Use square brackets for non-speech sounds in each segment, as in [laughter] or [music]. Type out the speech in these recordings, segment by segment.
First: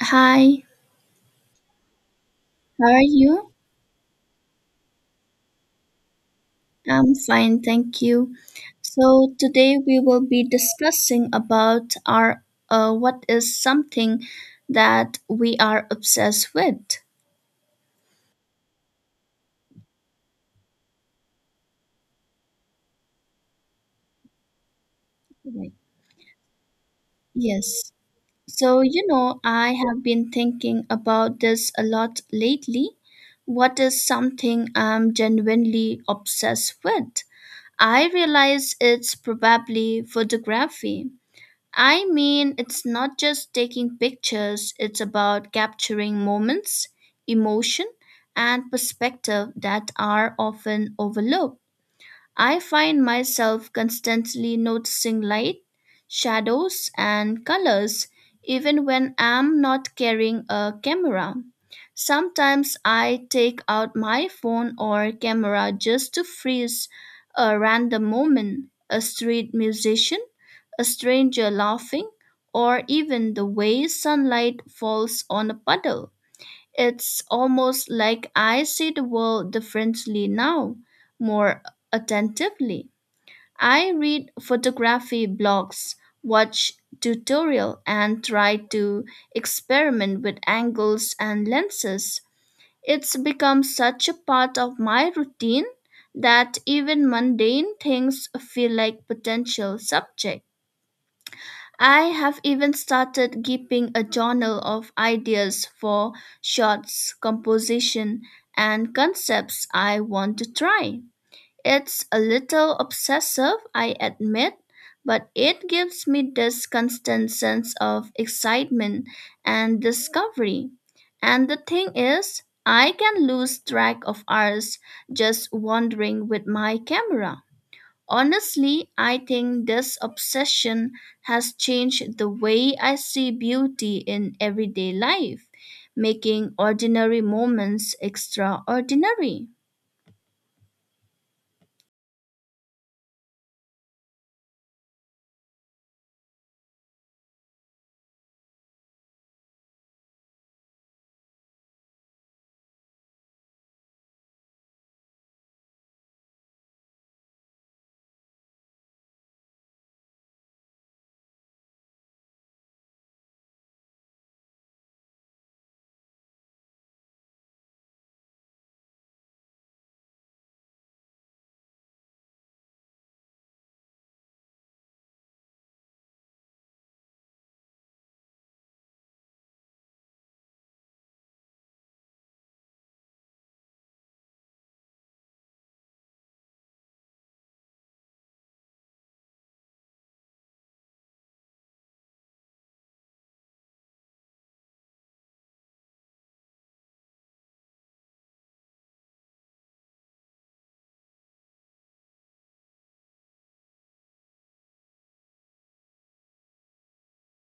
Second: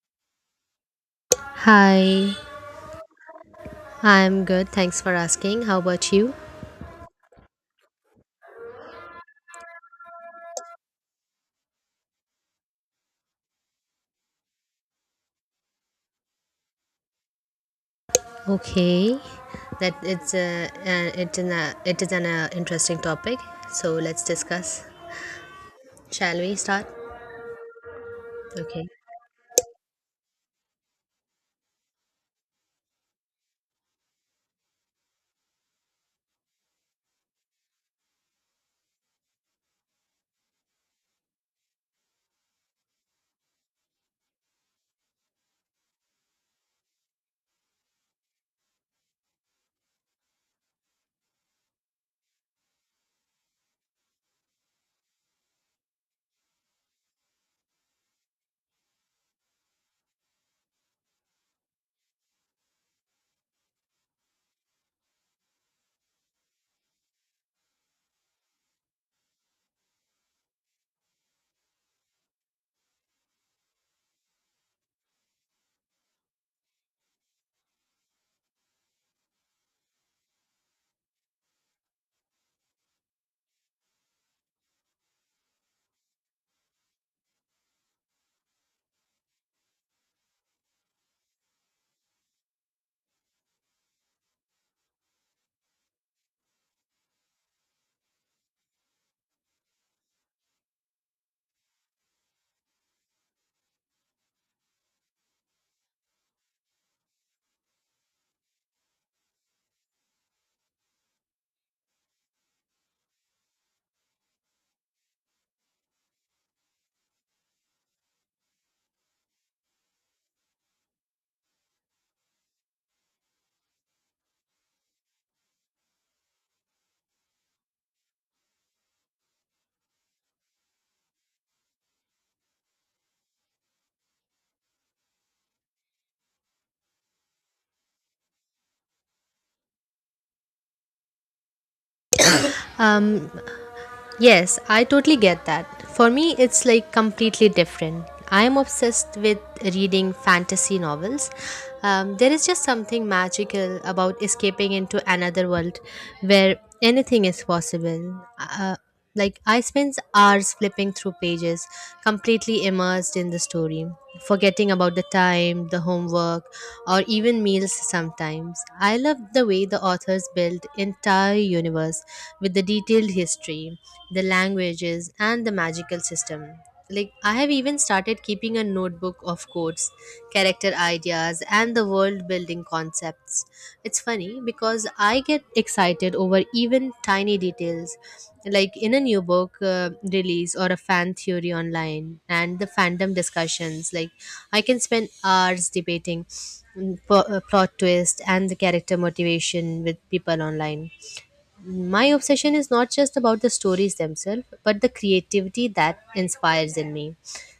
Hi, Hi, how are you? I'm good. Thanks for asking. How about you? I'm fine, thank you. So today we will be discussing about our what is something that we are obsessed with. Okay, that it's a it's an it is an interesting topic. So let's discuss. Right. Shall we start? Yes. So Okay. you know, I have been thinking about this a lot lately. What is something I'm genuinely obsessed with? I realize it's probably photography. I mean, it's not just taking pictures, it's about capturing moments, emotion, and perspective that are often overlooked. I find myself constantly noticing light, shadows, and colors, even when I'm not carrying a camera. Sometimes I take out my phone or camera just to freeze a random moment, a street musician, a stranger laughing, or even the way sunlight falls on a puddle. It's almost like I see the world differently now, more attentively. I read photography blogs, watch tutorial, and try to experiment with angles and lenses. It's become such a part of my routine that even mundane things feel like potential subjects. I have even started keeping a journal of ideas for shots, composition, and concepts I want to try. It's a little obsessive, I admit, but it gives me this constant sense of excitement and discovery. And the thing is, I can lose track of hours just wandering with my camera. Honestly, I think this obsession has changed the way I see beauty in everyday life, making ordinary moments extraordinary. Um. Yes, I totally get that. For me, it's like completely different. I am obsessed with reading fantasy novels. There is just something magical about escaping into another world where anything is possible. Uh, like, I spend hours flipping through pages, completely immersed in the story, forgetting about the time, the homework, or even meals sometimes. I love the way the authors build entire universe with the detailed history the languages, and the magical system. Like, I have even started keeping a notebook of quotes, character ideas, and the world building concepts. It's funny because I get excited over even tiny details, like in a new book release or a fan theory online, and the fandom discussions. Like, I can spend hours debating plot twist and the character motivation with people online. My obsession is not just about the stories themselves, but the creativity that inspires in me.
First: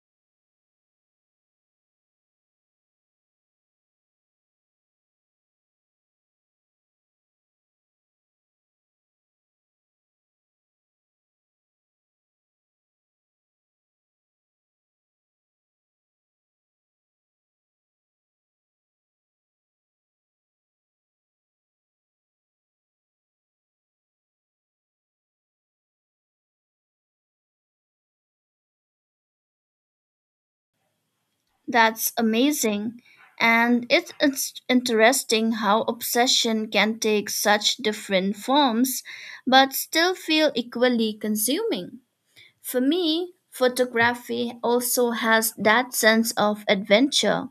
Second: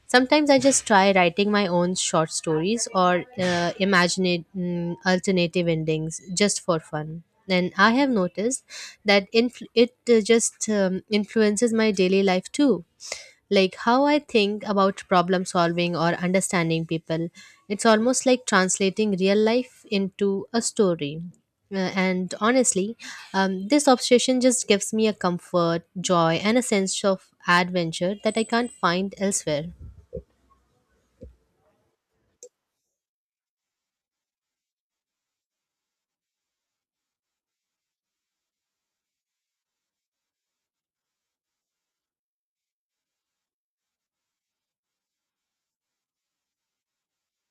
Sometimes I just try writing my own short stories or imagine alternative endings just for fun. And I have noticed that influ- it just influences my daily life too, like how I think about problem solving or understanding people. It's almost like translating real life into a story. And honestly, this obsession just gives me a comfort, joy, and a sense of adventure that I can't find elsewhere. That's amazing. And it's interesting how obsession can take such different forms but still feel equally consuming. For me, photography also has that sense of adventure,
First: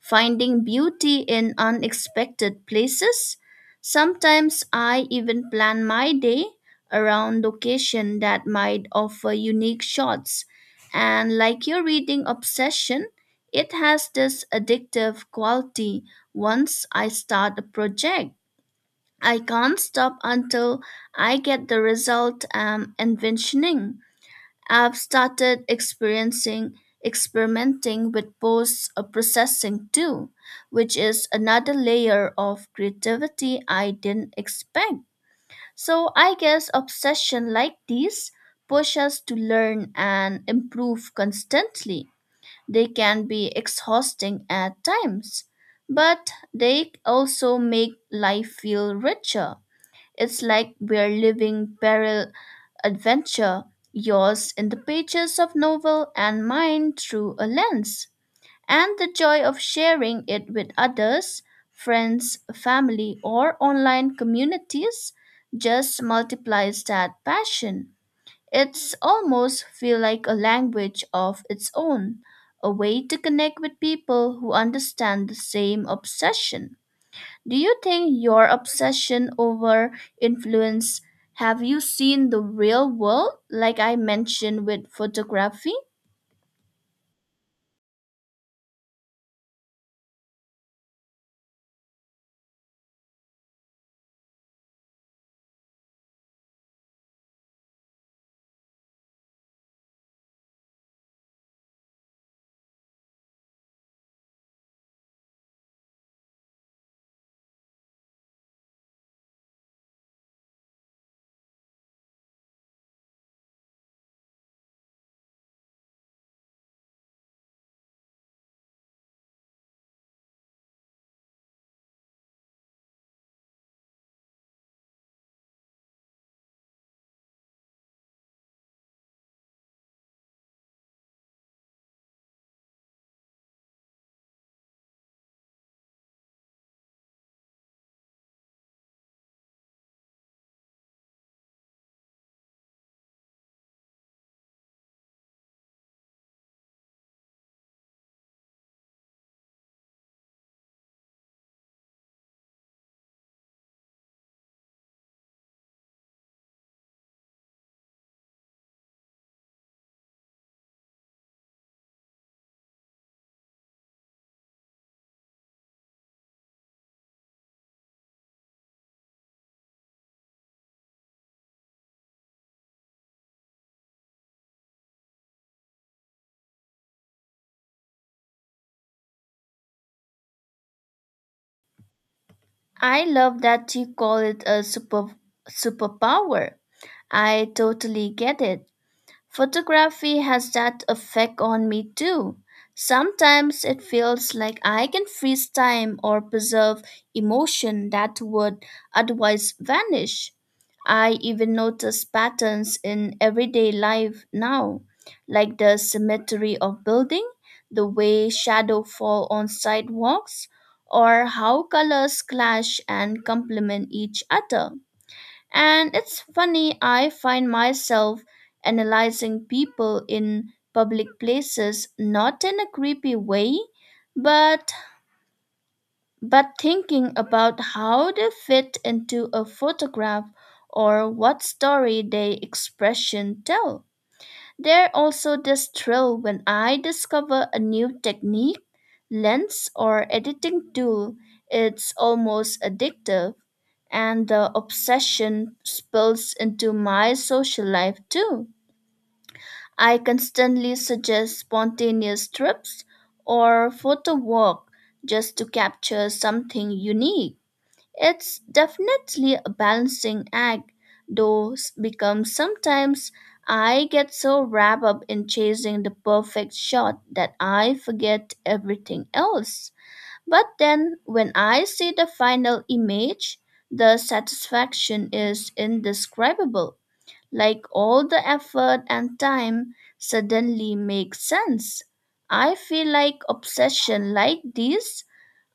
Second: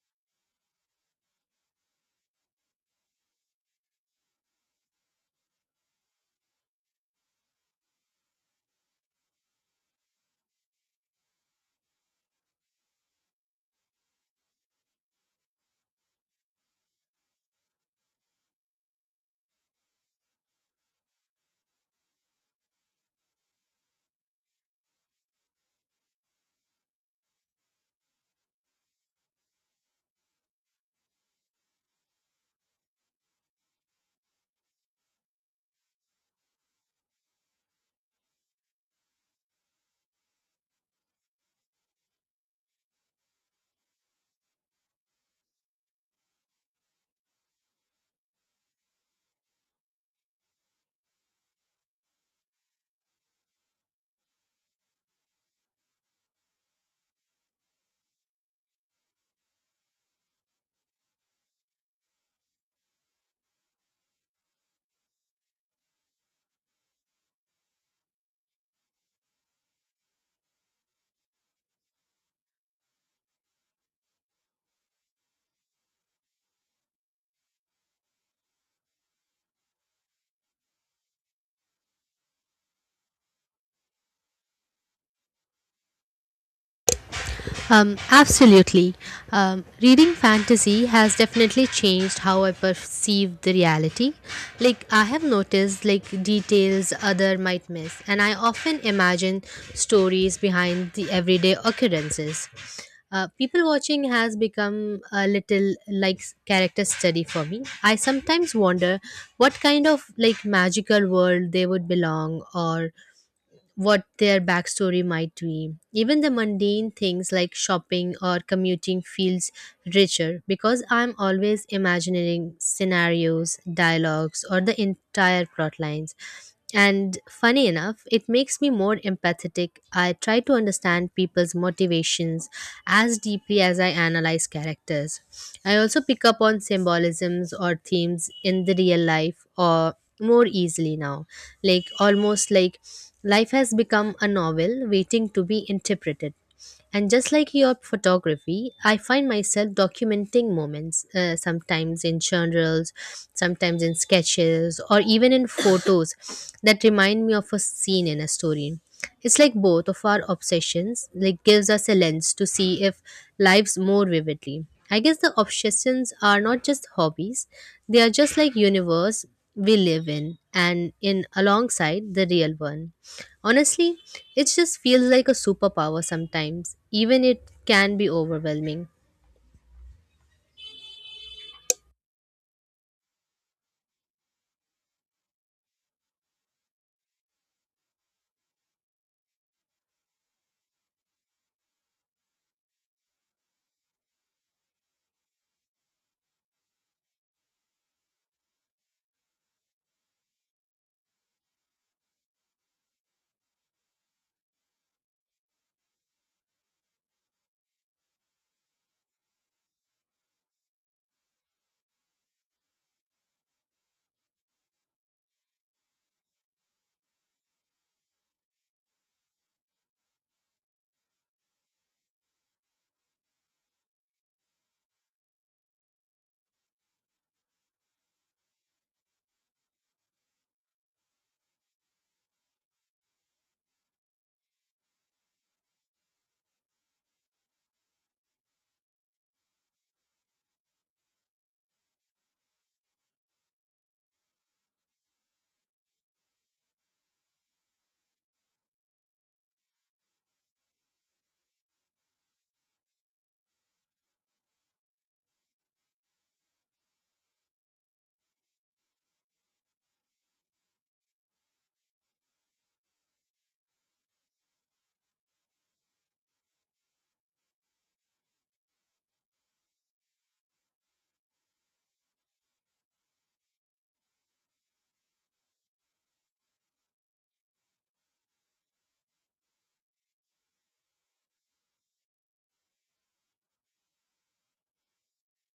finding beauty in unexpected places. Sometimes I even plan my day around location that might offer unique shots. And like your reading obsession, it has this addictive quality once I start a project. I can't stop until I get the result I'm envisioning. I've started experiencing, experimenting with post processing too, which is another layer of creativity I didn't expect. So I guess obsession like these push us to learn and improve constantly. They can be exhausting at times, but they also make life feel richer. It's like we're living parallel adventure, yours in the pages of novel and mine through a lens. And the joy of sharing it with others, friends, family, or online communities just multiplies that passion. It's almost feel like a language of its own, a way to connect with people who understand the same obsession. Do you think your obsession over influence, have you seen the real world like I mentioned with photography? Absolutely. Reading fantasy has definitely changed how I perceive the reality. Like, I have noticed, like, details other might miss, and I often imagine stories behind the everyday occurrences. People watching has become a little like s- character study for me. I sometimes wonder what kind of like magical world they would belong or what their backstory might be. Even the mundane things like shopping or commuting feels richer because I'm always imagining scenarios, dialogues, or the entire plot lines. And funny enough, it makes me more empathetic. I try to understand people's motivations as deeply as I analyze characters. I also pick up on symbolisms or themes in the real life or more easily now, like almost like life has become a novel waiting to be interpreted. And just like your photography, I find myself documenting moments, sometimes in journals, sometimes in sketches, or even in photos that remind me of a scene in a story. It's like both of our obsessions like gives us a lens to see if lives more vividly. I guess the obsessions are not just hobbies, they are just like universe we live in and in alongside the real one. Honestly, it just feels like a superpower sometimes, even it can be overwhelming. I love that you call it a superpower. I totally get it. Photography has that effect on me too. Sometimes it feels like I can freeze time or preserve emotion that would otherwise vanish. I even notice patterns in everyday life now, like the symmetry of building, the way shadow fall on sidewalks, or how colors clash and complement each other. And it's funny, I find myself analyzing people in public places, not in a creepy way, but thinking about how they fit into a photograph or what story they expression tell. There also this thrill when I discover a new technique, lens, or editing tool. It's almost addictive, and the obsession spills into my social life too. I constantly suggest spontaneous trips or photo walk just to capture something unique. It's definitely a balancing act, though becomes sometimes I get so wrapped up in chasing the perfect shot that I forget everything else. But then when I see the final image, the satisfaction is indescribable. Like all the effort and time suddenly makes sense. I feel like obsession like these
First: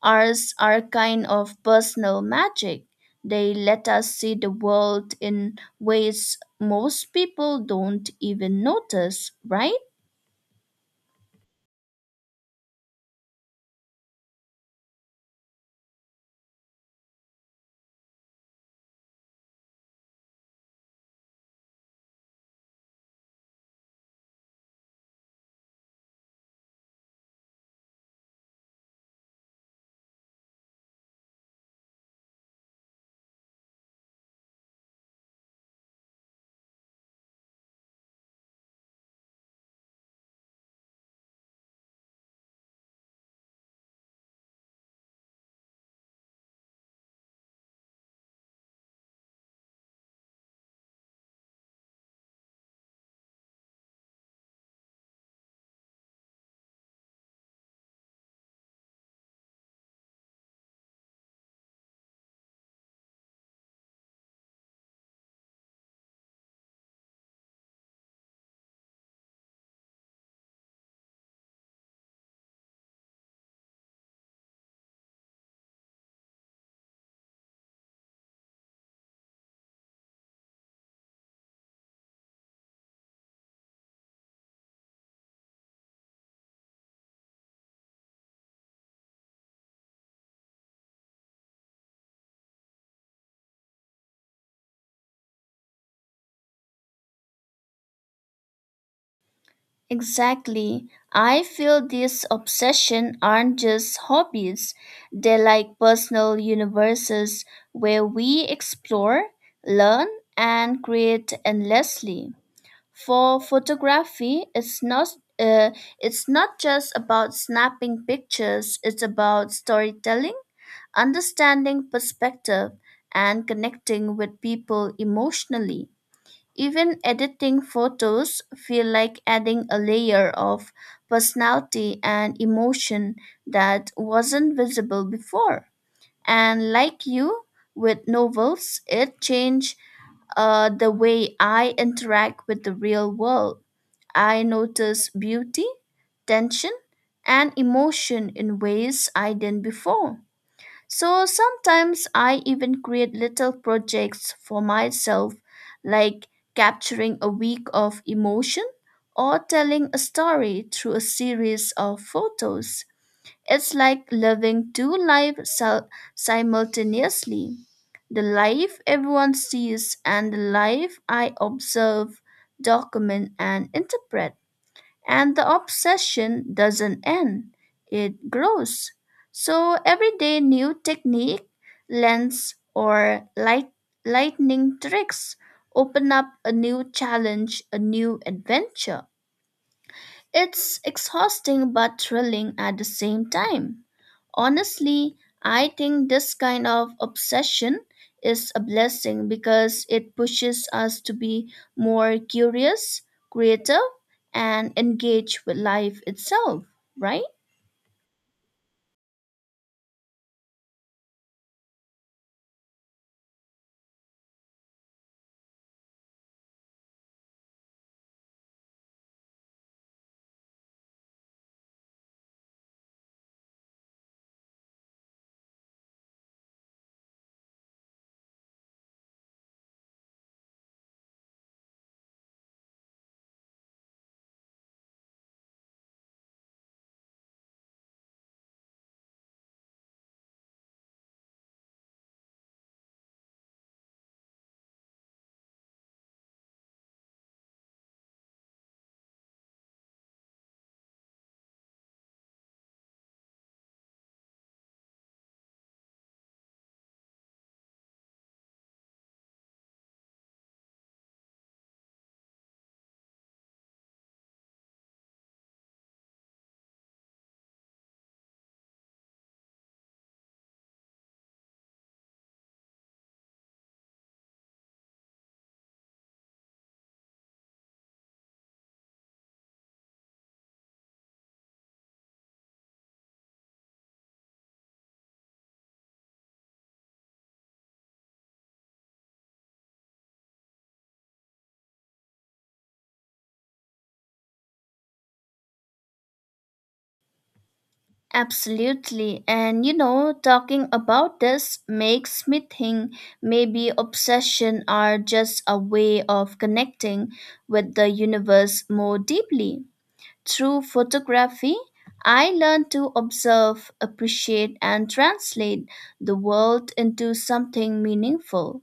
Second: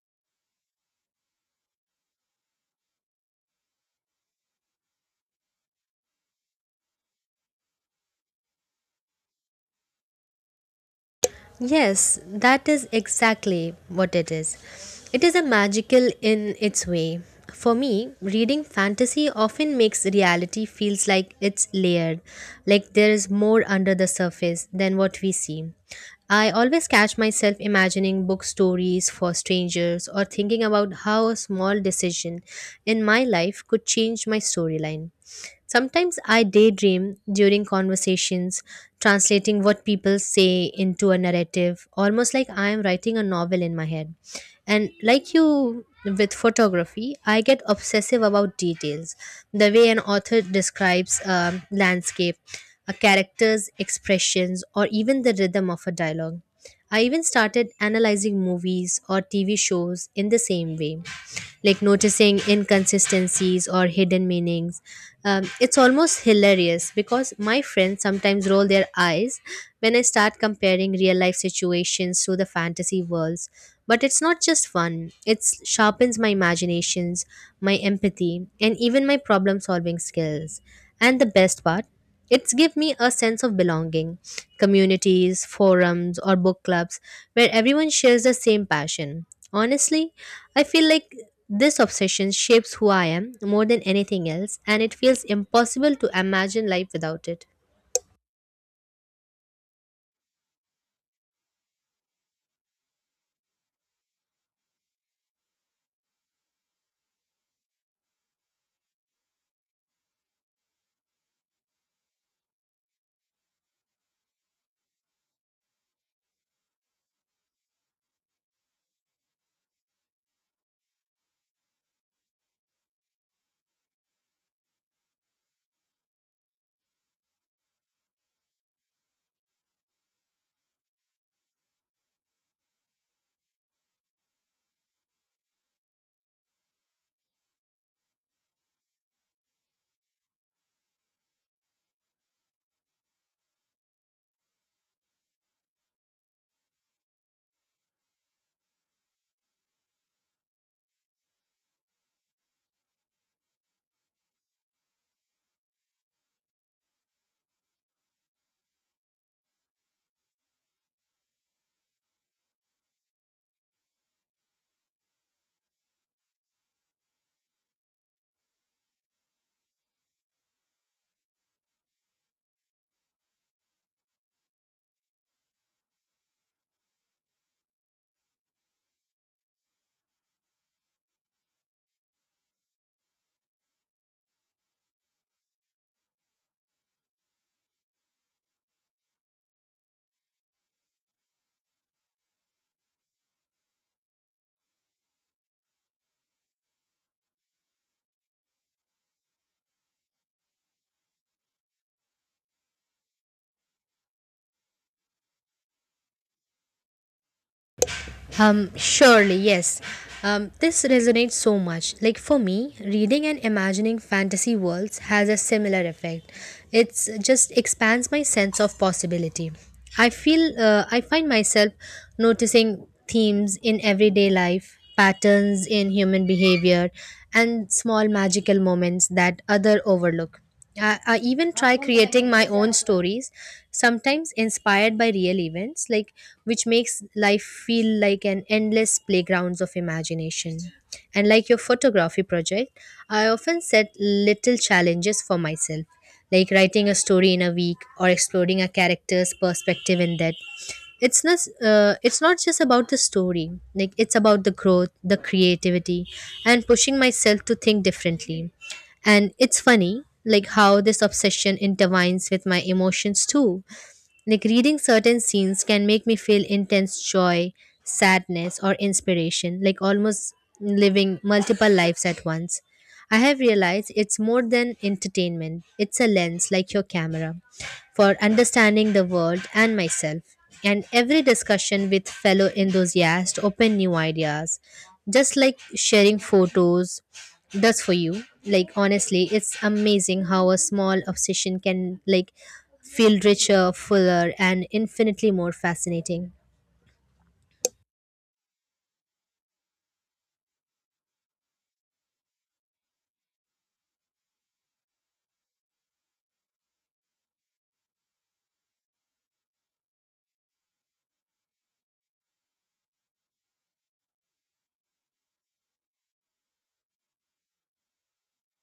are, are kind of personal magic. They let us see the world in ways most people don't even notice, right? Yes, that is exactly what it is. It is a magical in its way. For me, reading fantasy often makes reality feels like it's layered, like there is more under the surface than what we see. I always catch myself imagining book stories for strangers or thinking about how a small decision in my life could change my storyline. Sometimes I daydream during conversations, translating what people say into a narrative, almost like I am writing a novel in my head. And like you with photography, I get obsessive about details, the way an author describes a landscape, a character's expressions, or even the rhythm of a dialogue. I even started analyzing movies or TV shows in the same way, like noticing inconsistencies or hidden meanings. It's almost hilarious because my friends sometimes roll their eyes when I start comparing real life situations to the fantasy worlds. But it's not just fun, it sharpens my imaginations, my empathy, and even my problem solving skills. And the best part, it's give me a sense of belonging, communities, forums or book clubs where everyone shares the same passion. Honestly, I feel like this obsession shapes who I am more than anything else and it feels impossible to imagine life without it. Exactly. I feel these obsessions aren't just hobbies, they're like personal universes where we explore, learn, and create endlessly. For photography, uh, it's not just about snapping pictures, it's about storytelling, understanding perspective, and connecting with people emotionally. Even editing photos feel like adding a layer of personality and emotion that wasn't visible before. And like you with novels, it changed the way I interact with the real world. I notice beauty, tension, and emotion in ways I didn't before. So sometimes I even create little projects for myself, like capturing a week of emotion or telling a story through a series of photos. It's like living two lives simultaneously, the life everyone sees and the life I observe, document, and interpret. And the obsession doesn't end, it grows. So every day, new technique, lens, or lightning tricks open up a new challenge, a new adventure. It's exhausting but thrilling at the same time. Honestly, I think this kind of obsession is a blessing because it pushes us to be more curious, creative, and engaged with life itself, right? Surely, yes. This resonates so much. Like for me, reading and imagining fantasy worlds has a similar effect. It's just expands my sense of possibility. I find myself noticing themes in everyday life, patterns in human behavior, and small magical moments that other overlook. I even try creating my own stories, sometimes inspired by real events, like which makes life feel like an endless playgrounds of imagination. And like your photography project, I often set little challenges for myself, like writing a story in a week or exploring a character's perspective in that. It's not just about the story, like it's about the growth, the creativity, and pushing myself to think differently. And it's funny, like how this obsession intertwines with my emotions too. Like reading certain scenes can make me feel intense joy, sadness, or inspiration, like almost living multiple lives at once. I have realized it's more than entertainment, it's a lens like your camera for understanding the world and myself. And every discussion with fellow enthusiasts open new ideas. Just like sharing photos, does for you. Like honestly, it's amazing how a small obsession can like feel richer, fuller and infinitely more fascinating. Absolutely. And you know, talking about this makes me think maybe obsession are just a way of connecting with the universe more deeply. Through photography, I learned to observe, appreciate, and translate the world into something meaningful.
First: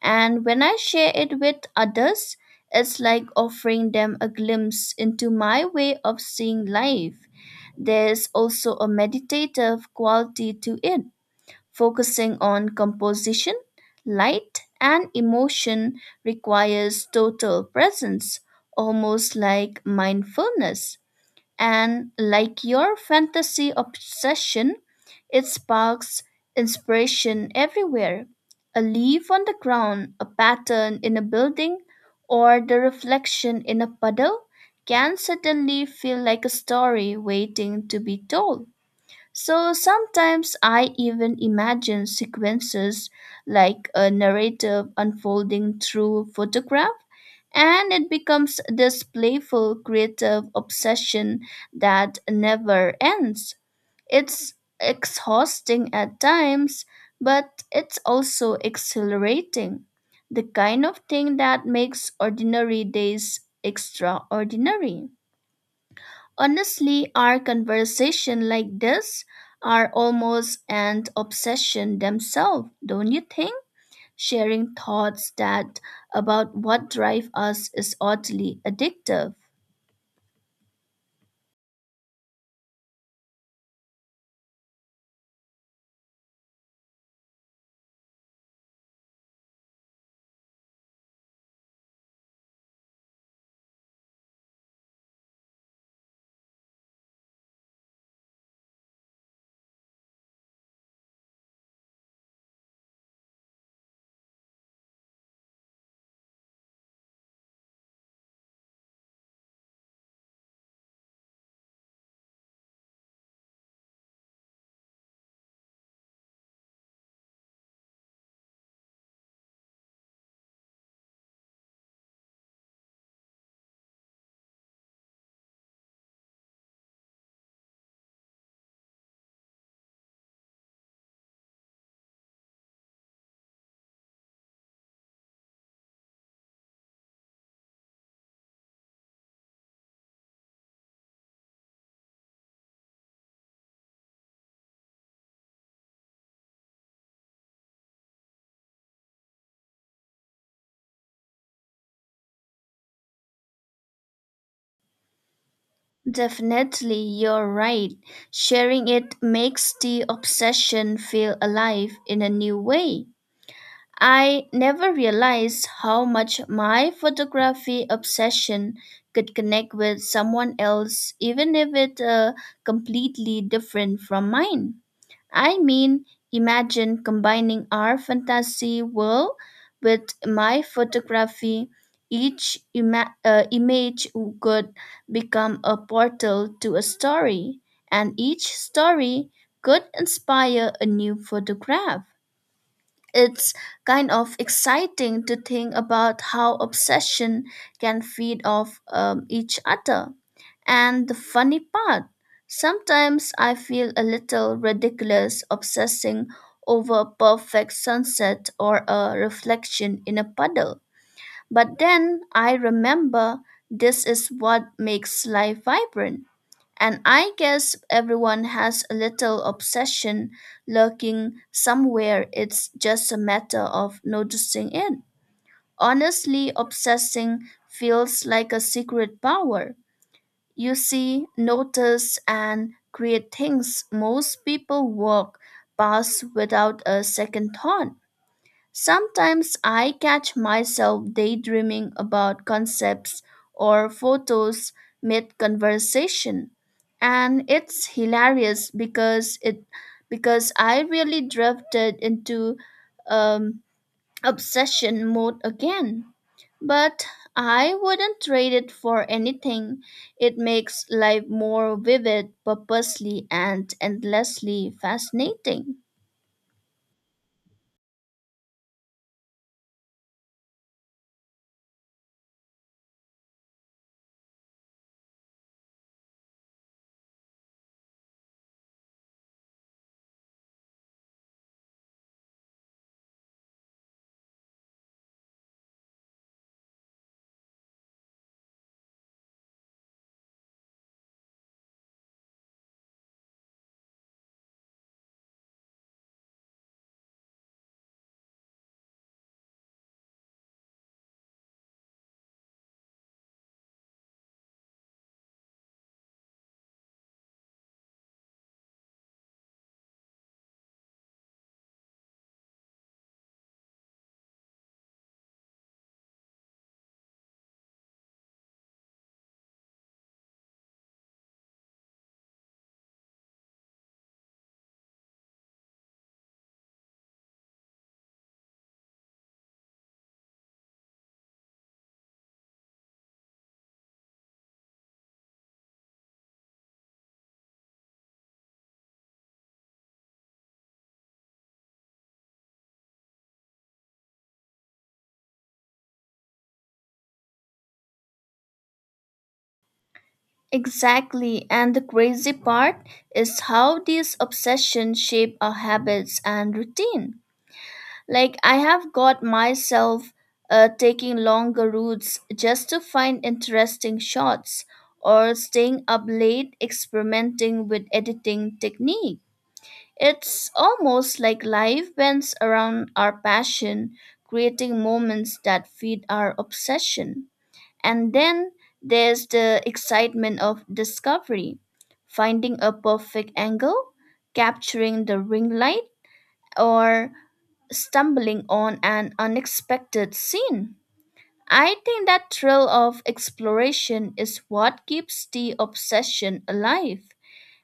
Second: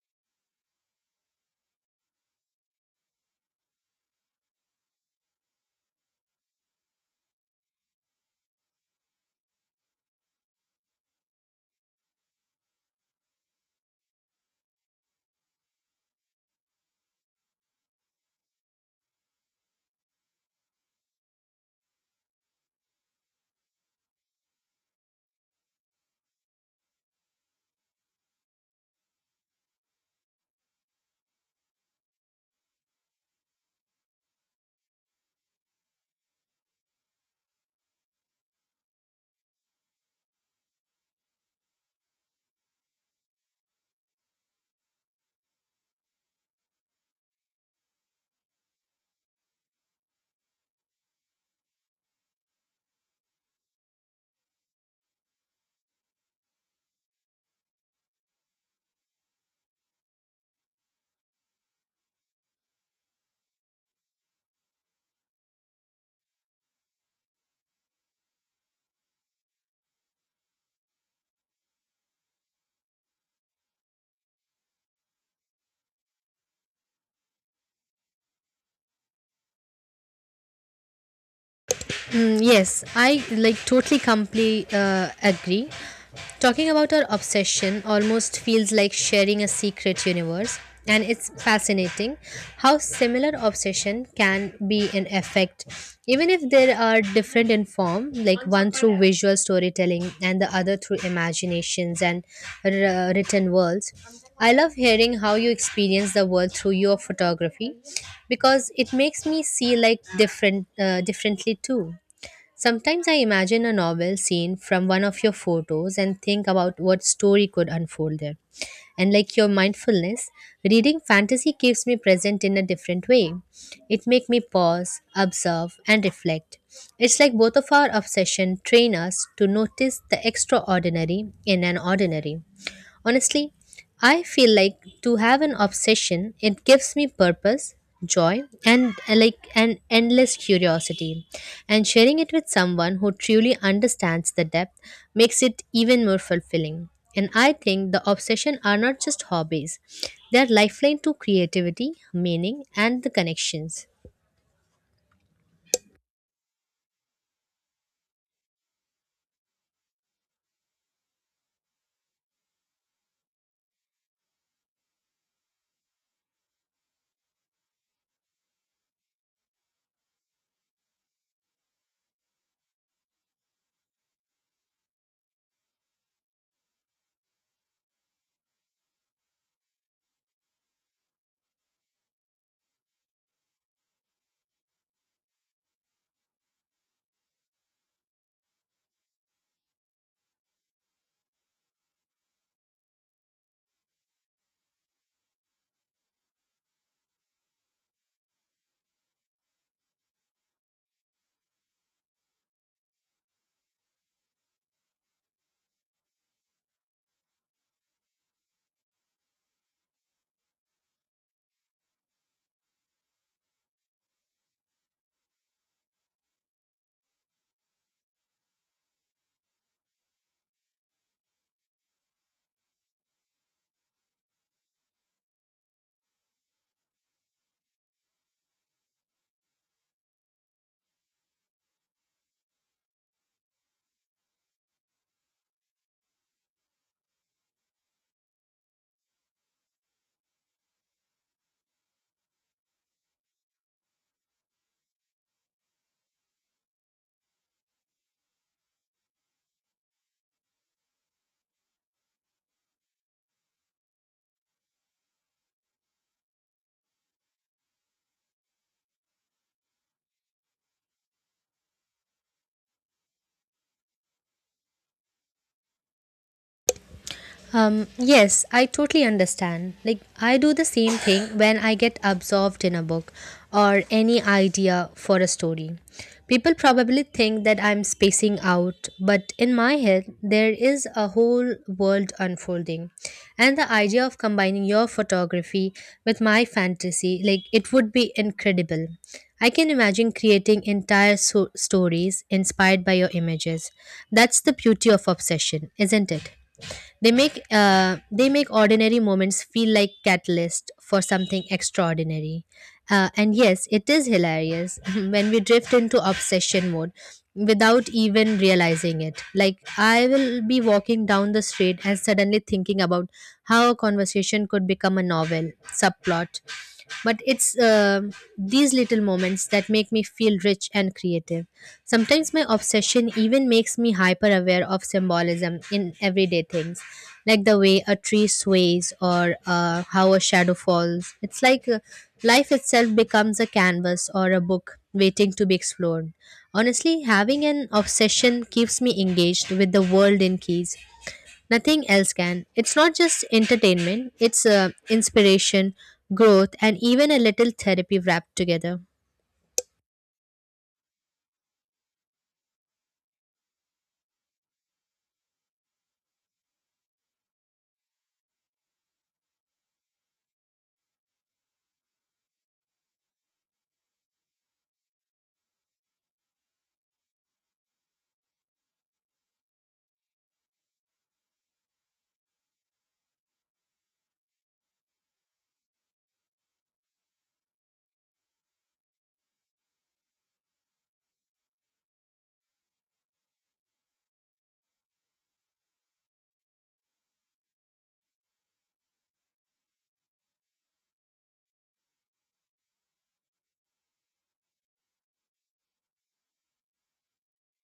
And when I share it with others, it's like offering them a glimpse into my way of seeing life. There's also a meditative quality to it, focusing on composition, light, and emotion requires total presence, almost like mindfulness. And like your fantasy obsession, it sparks inspiration everywhere. A leaf on the ground, a pattern in a building, or the reflection in a puddle can suddenly feel like a story waiting to be told. So sometimes I even imagine sequences like a narrative unfolding through photograph, and it becomes this playful creative obsession that never ends. It's exhausting at times, but it's also exhilarating. The kind of thing that makes ordinary days extraordinary. Honestly, our conversation like this are almost an obsession themselves, don't you think? Sharing thoughts that about what drive us is oddly addictive. Yes, I like totally completely agree. Talking about our obsession almost feels like sharing a secret universe, and it's fascinating how similar obsession can be in effect, even if there are different in form, like one through visual storytelling and the other through imaginations and written worlds. I love hearing how you experience the world through your photography because it makes me see like differently too. Sometimes I imagine a novel scene from one of your photos and think about what story could unfold there. And like your mindfulness, reading fantasy keeps me present in a different way. It makes me pause, observe, and reflect. It's like both of our obsession train us to notice the extraordinary in an ordinary. Honestly, I feel like to have an obsession, it gives me purpose, joy, and like an endless curiosity. And sharing it with someone who truly understands the depth makes it even more fulfilling. And I think the obsession are not just hobbies. They are lifeline to creativity, meaning, and the connections. Definitely, you're right. Sharing it makes the obsession feel alive in a new way. I never realized how much my photography obsession could connect with someone else, even if it completely different from mine. I mean, imagine combining our fantasy world with my photography. Each image could become a portal to a story, and each story could inspire a new photograph. It's kind of exciting to think about how obsession can feed off each other. And the funny part, sometimes I feel a little ridiculous obsessing over a perfect sunset or a reflection in a puddle. But then I remember this is what makes life vibrant. And I guess everyone has a little obsession lurking somewhere. It's just a matter of noticing it. Honestly, obsessing feels like a secret power. You see, notice, and create things most people walk past without a second thought. Sometimes I catch myself daydreaming about concepts or photos mid conversation, and it's hilarious because I really drifted into um, obsession mode again. But I wouldn't trade it for anything. It makes life more vivid, purposely, and endlessly fascinating. Yes, I totally understand. Like, I do the same thing when I get absorbed in a book or any idea for a story. People probably think that I'm spacing out, but in my head, there is a whole world unfolding. And the idea of combining your photography with my fantasy, like, it would be incredible. I can imagine creating entire stories inspired by your images. That's the beauty of obsession, isn't it? They make ordinary moments feel like catalyst for something extraordinary. And yes, it is hilarious [laughs] when we drift into obsession mode without even realizing it. Like I will be walking down the street and suddenly thinking about how a conversation could become a novel subplot. But it's these little moments that make me feel rich and creative. Sometimes my obsession even makes me hyper aware of symbolism in everyday things, like the way a tree sways or how a shadow falls. It's like life itself becomes a canvas or a book waiting to be explored. Honestly, having an obsession keeps me engaged with the world in keys nothing else can. It's not just entertainment, it's inspiration, growth, and even a little therapy wrapped together. Exactly, and the crazy part is how these obsessions shape our habits and routine. Like, I have got myself taking longer routes just to find interesting shots, or staying up late experimenting with editing technique. It's almost like life bends around our passion, creating moments that feed our obsession. And then there's the excitement of discovery, finding a perfect angle, capturing the ring light, or stumbling on an unexpected scene. I think that thrill of exploration is what keeps the obsession alive.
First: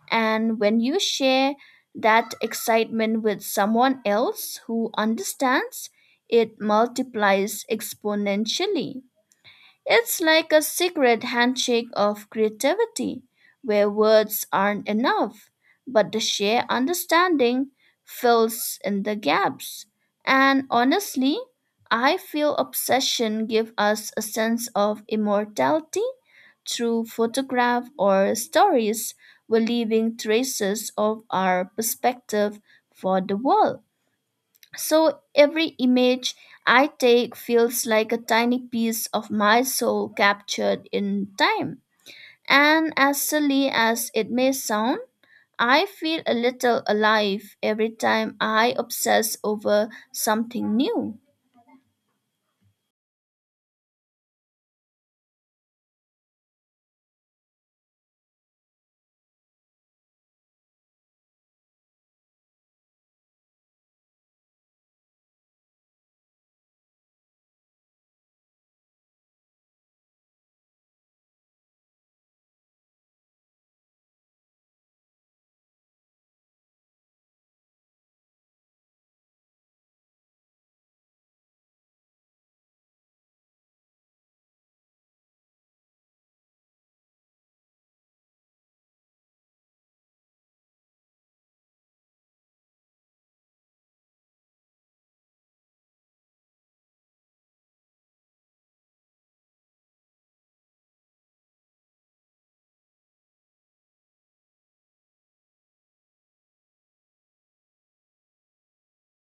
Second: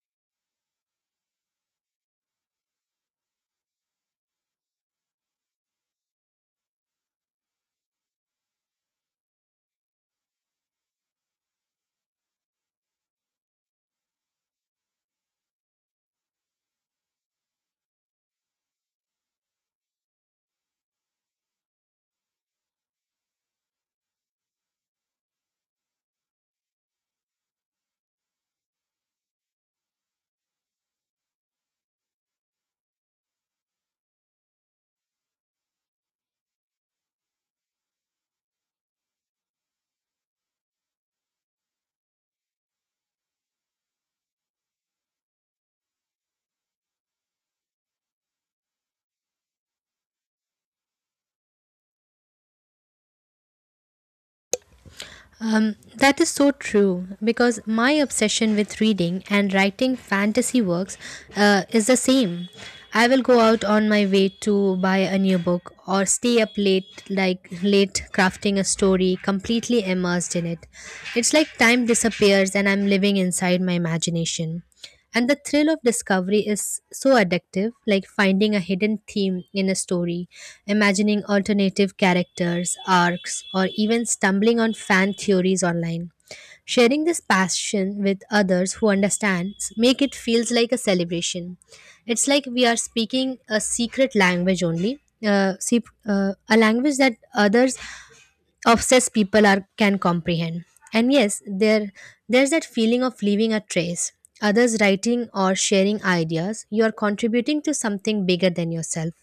And when you share that excitement with someone else who understands, it multiplies exponentially. It's like a secret handshake of creativity where words aren't enough, but the sheer understanding fills in the gaps. And honestly, I feel obsession give us a sense of immortality. Through photograph or stories, we're leaving traces of our perspective for the world. So every image I take feels like a tiny piece of my soul captured in time. And as silly as it may sound, I feel a little alive every time I obsess over something new. That is so true because my obsession with reading and writing fantasy works is the same. I will go out on my way to buy a new book or stay up late, like late crafting a story, completely immersed in it. It's like time disappears and I'm living inside my imagination. And the thrill of discovery is so addictive, like finding a hidden theme in a story, imagining alternative characters, arcs, or even stumbling on fan theories online. Sharing this passion with others who understand make it feels like a celebration. It's like we are speaking a secret language a language that others obsessed people are can comprehend. And yes, there's that feeling of leaving a trace. Others writing or sharing ideas you are contributing to something bigger than yourself.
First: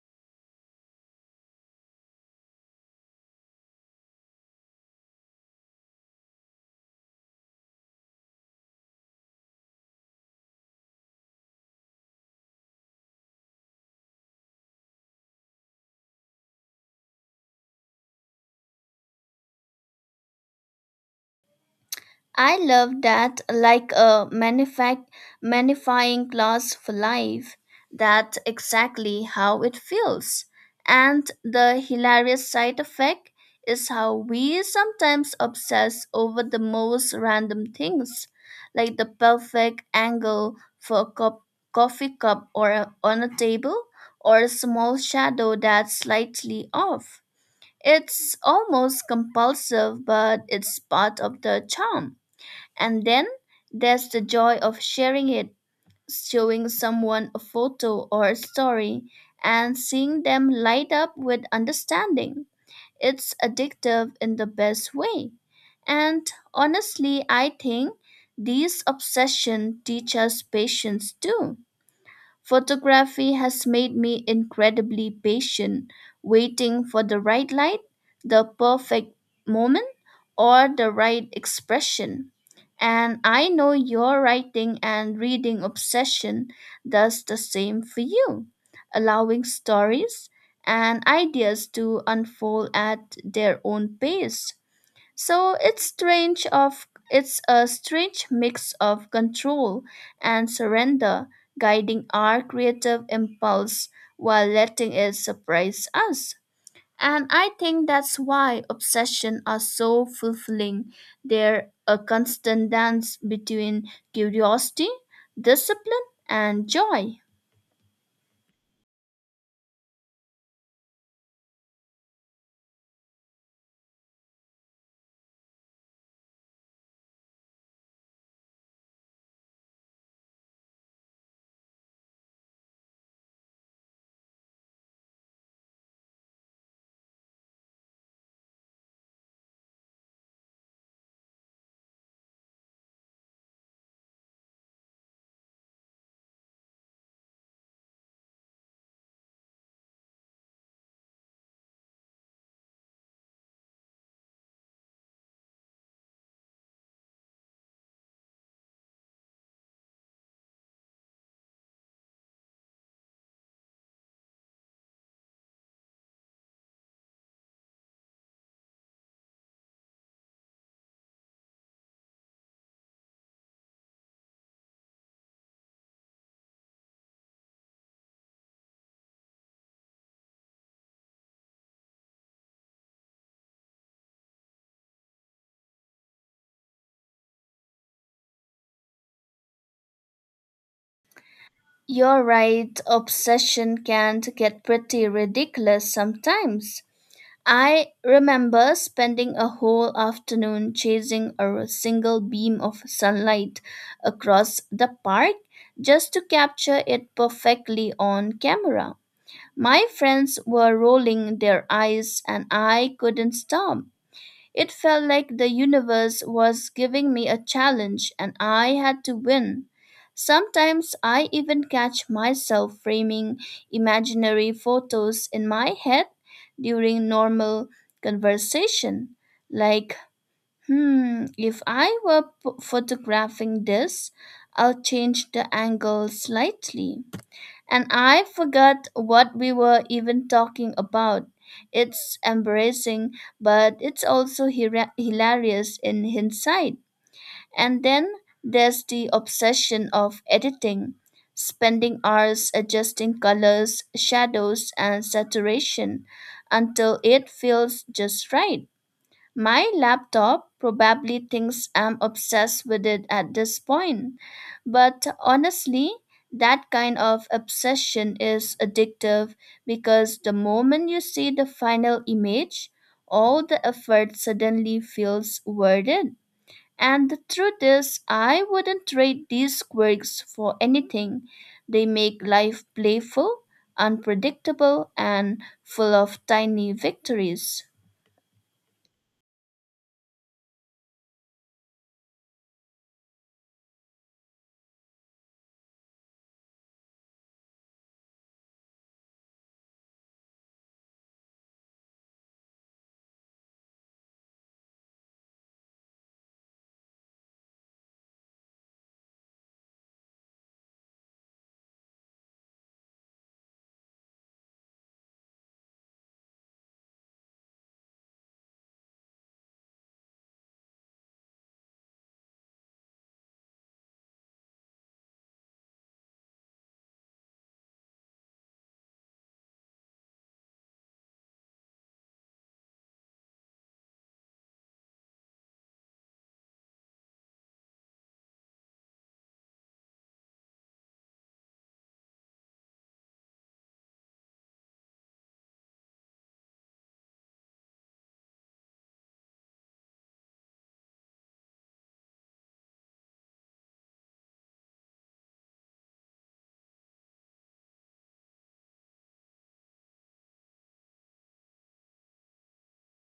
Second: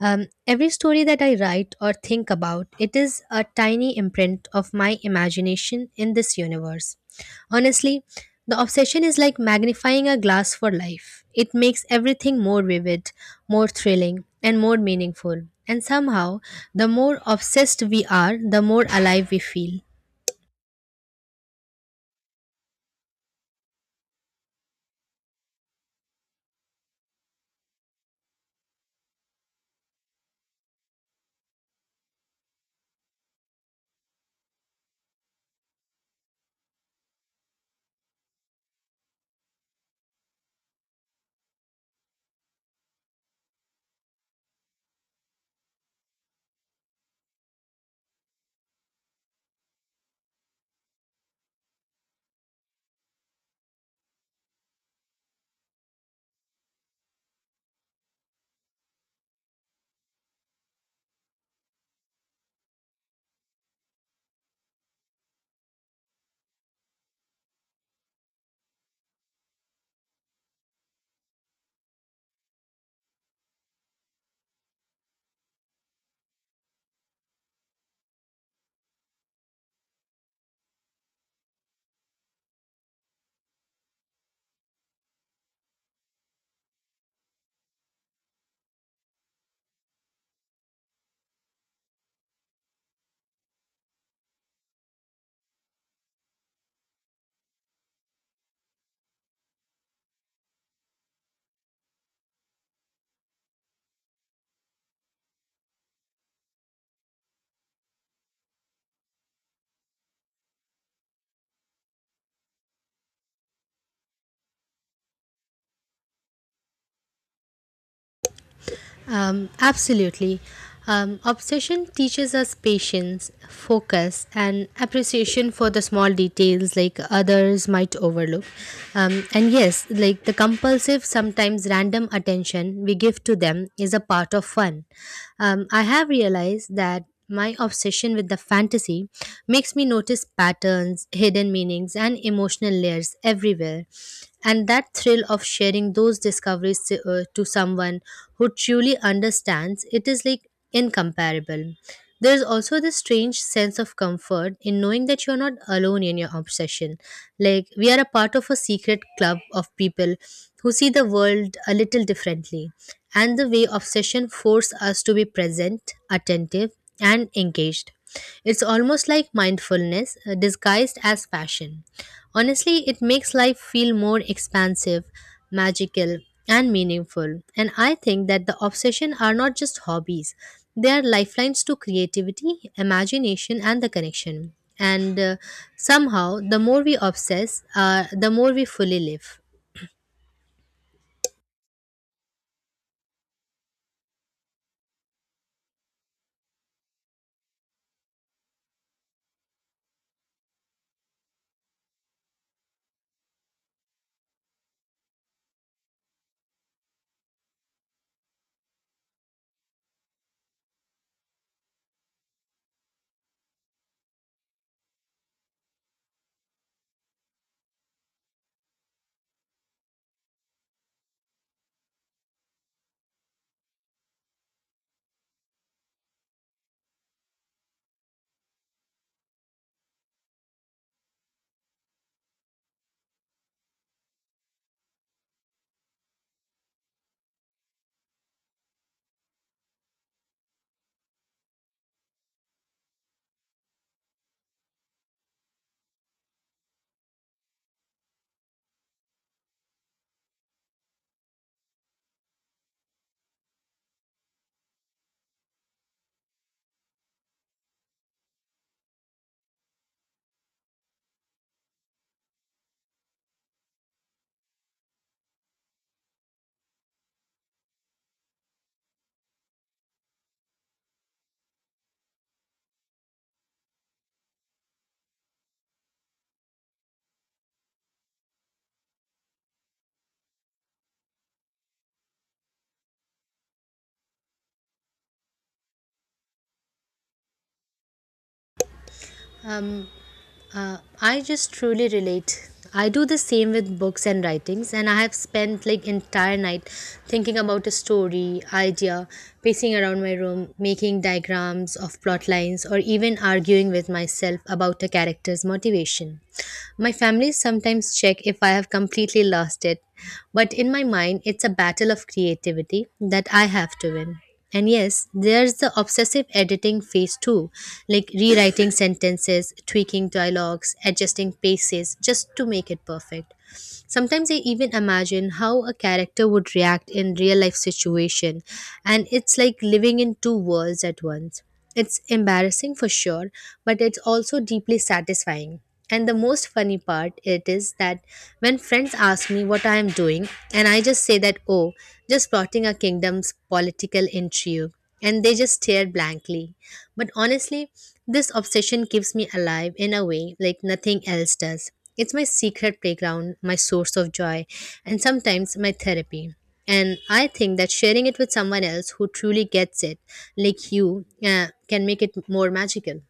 Every story that I write or think about, it is a tiny imprint of my imagination in this universe. Honestly, the obsession is like magnifying a glass for life. It makes everything more vivid, more thrilling, and more meaningful. And somehow, the more obsessed we are, the more alive we feel. I love that, like a magnifying glass for life. That's exactly how it feels. And the hilarious side effect is how we sometimes obsess over the most random things, like the perfect angle for a coffee cup or on a table, or a small shadow that's slightly off. It's almost compulsive, but it's part of the charm. And then there's the joy of sharing it, showing someone a photo or a story, and seeing them light up with understanding. It's addictive in the best way. And honestly, I think these obsessions teach us patience too. Photography has made me incredibly patient, waiting for the right light, the perfect moment, or the right expression. And I know your writing and reading obsession does the same for you, allowing stories and ideas to unfold at their own pace. So it's a strange mix of control and surrender, guiding our creative impulse while letting it surprise us. And I think that's why obsessions are so fulfilling. They're a constant dance between curiosity, discipline, and joy. Absolutely. Obsession teaches us patience, focus, and appreciation for the small details like others might overlook. And yes, like the compulsive, sometimes random attention we give to them is a part of fun. I have realized that my obsession with the fantasy makes me notice patterns, hidden meanings, and emotional layers everywhere. And that thrill of sharing those discoveries to someone who truly understands it is like incomparable. There is also this strange sense of comfort in knowing that you're not alone in your obsession. Like, we are a part of a secret club of people who see the world a little differently. And the way obsession force us to be present, attentive, and engaged. It's almost like mindfulness disguised as passion. Honestly, it makes life feel more expansive, magical, and meaningful. And I think that the obsession are not just hobbies, they are lifelines to creativity, imagination, and the connection. And somehow, the more we obsess, the more we fully live. You're right, obsession can get pretty ridiculous sometimes. I remember spending a whole afternoon chasing a single beam of sunlight across the park just to capture it perfectly on camera. My friends were rolling their eyes and I couldn't stop. It felt like the universe was giving me a challenge and I had to win. Sometimes I even catch myself framing imaginary photos in my head during normal conversation. Like, hmm, if I were photographing this, I'll change the angle slightly. And I forgot what we were even talking about. It's embarrassing, but it's also hilarious in hindsight. And then there's the obsession of editing, spending hours adjusting colors, shadows, and saturation until it feels just right. My laptop probably thinks I'm obsessed with it at this point, but honestly, that kind of obsession is addictive because the moment you see the final image, all the effort suddenly feels worth it. And the truth is, I wouldn't trade these quirks for anything. They make life playful, unpredictable, and full of tiny victories. Um, I just truly relate. I do the same with books and writings, and I have spent like entire night thinking about a story, idea, pacing around my room, making diagrams of plot lines, or even arguing with myself about a character's motivation. My family sometimes check if I have completely lost it, but in my mind, it's a battle of creativity that I have to win. And yes, there's the obsessive editing phase too, like rewriting sentences, tweaking dialogues, adjusting paces just to make it perfect. Sometimes I even imagine how a character would react in real life situation, and it's like living in two worlds at once. It's embarrassing for sure, but it's also deeply satisfying. And the most funny part it is that when friends ask me what I am doing, and I just say that, oh, just plotting a kingdom's political intrigue, and they just stare blankly. But honestly, this obsession keeps me alive in a way like nothing else does. It's my secret playground, my source of joy, and sometimes my therapy. And I think that sharing it with someone else who truly gets it, like you, can make it more magical.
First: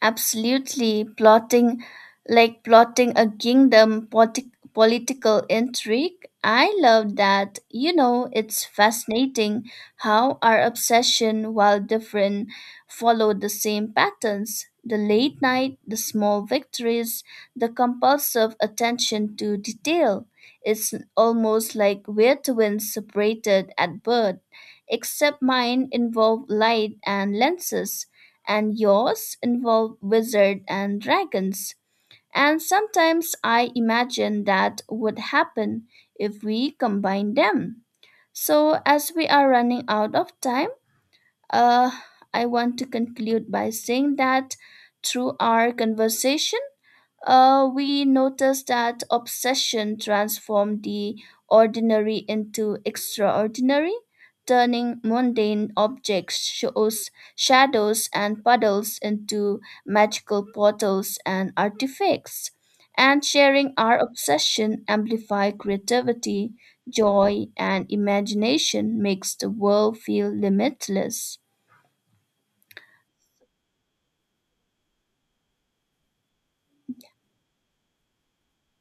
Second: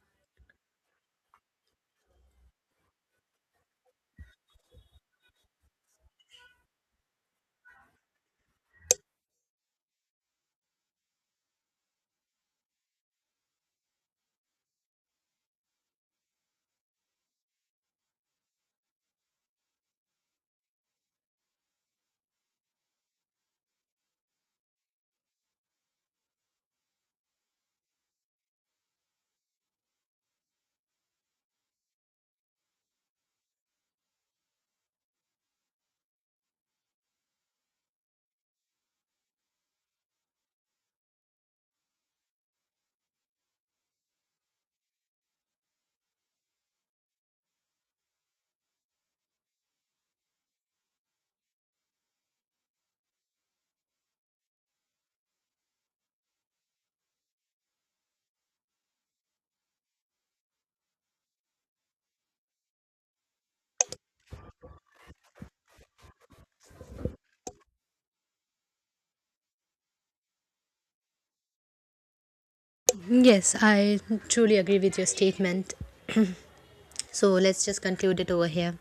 Absolutely, plotting a kingdom political intrigue. I love that. You know, it's fascinating how our obsession, while different, follow the same patterns. The late night, the small victories, the compulsive attention to detail. It's almost like we're twins separated at birth, except mine involve light and lenses and yours involve wizards and dragons. And sometimes I imagine that would happen if we combine them. So, as we are running out of time, uh, I want to conclude by saying that through our conversation, we notice that obsession transformed the ordinary into extraordinary, turning mundane objects, shadows, and puddles into magical portals and artifacts. And sharing our obsession amplify creativity, joy, and imagination makes the world feel limitless. Yes, I truly agree with your statement. So let's just conclude it over here.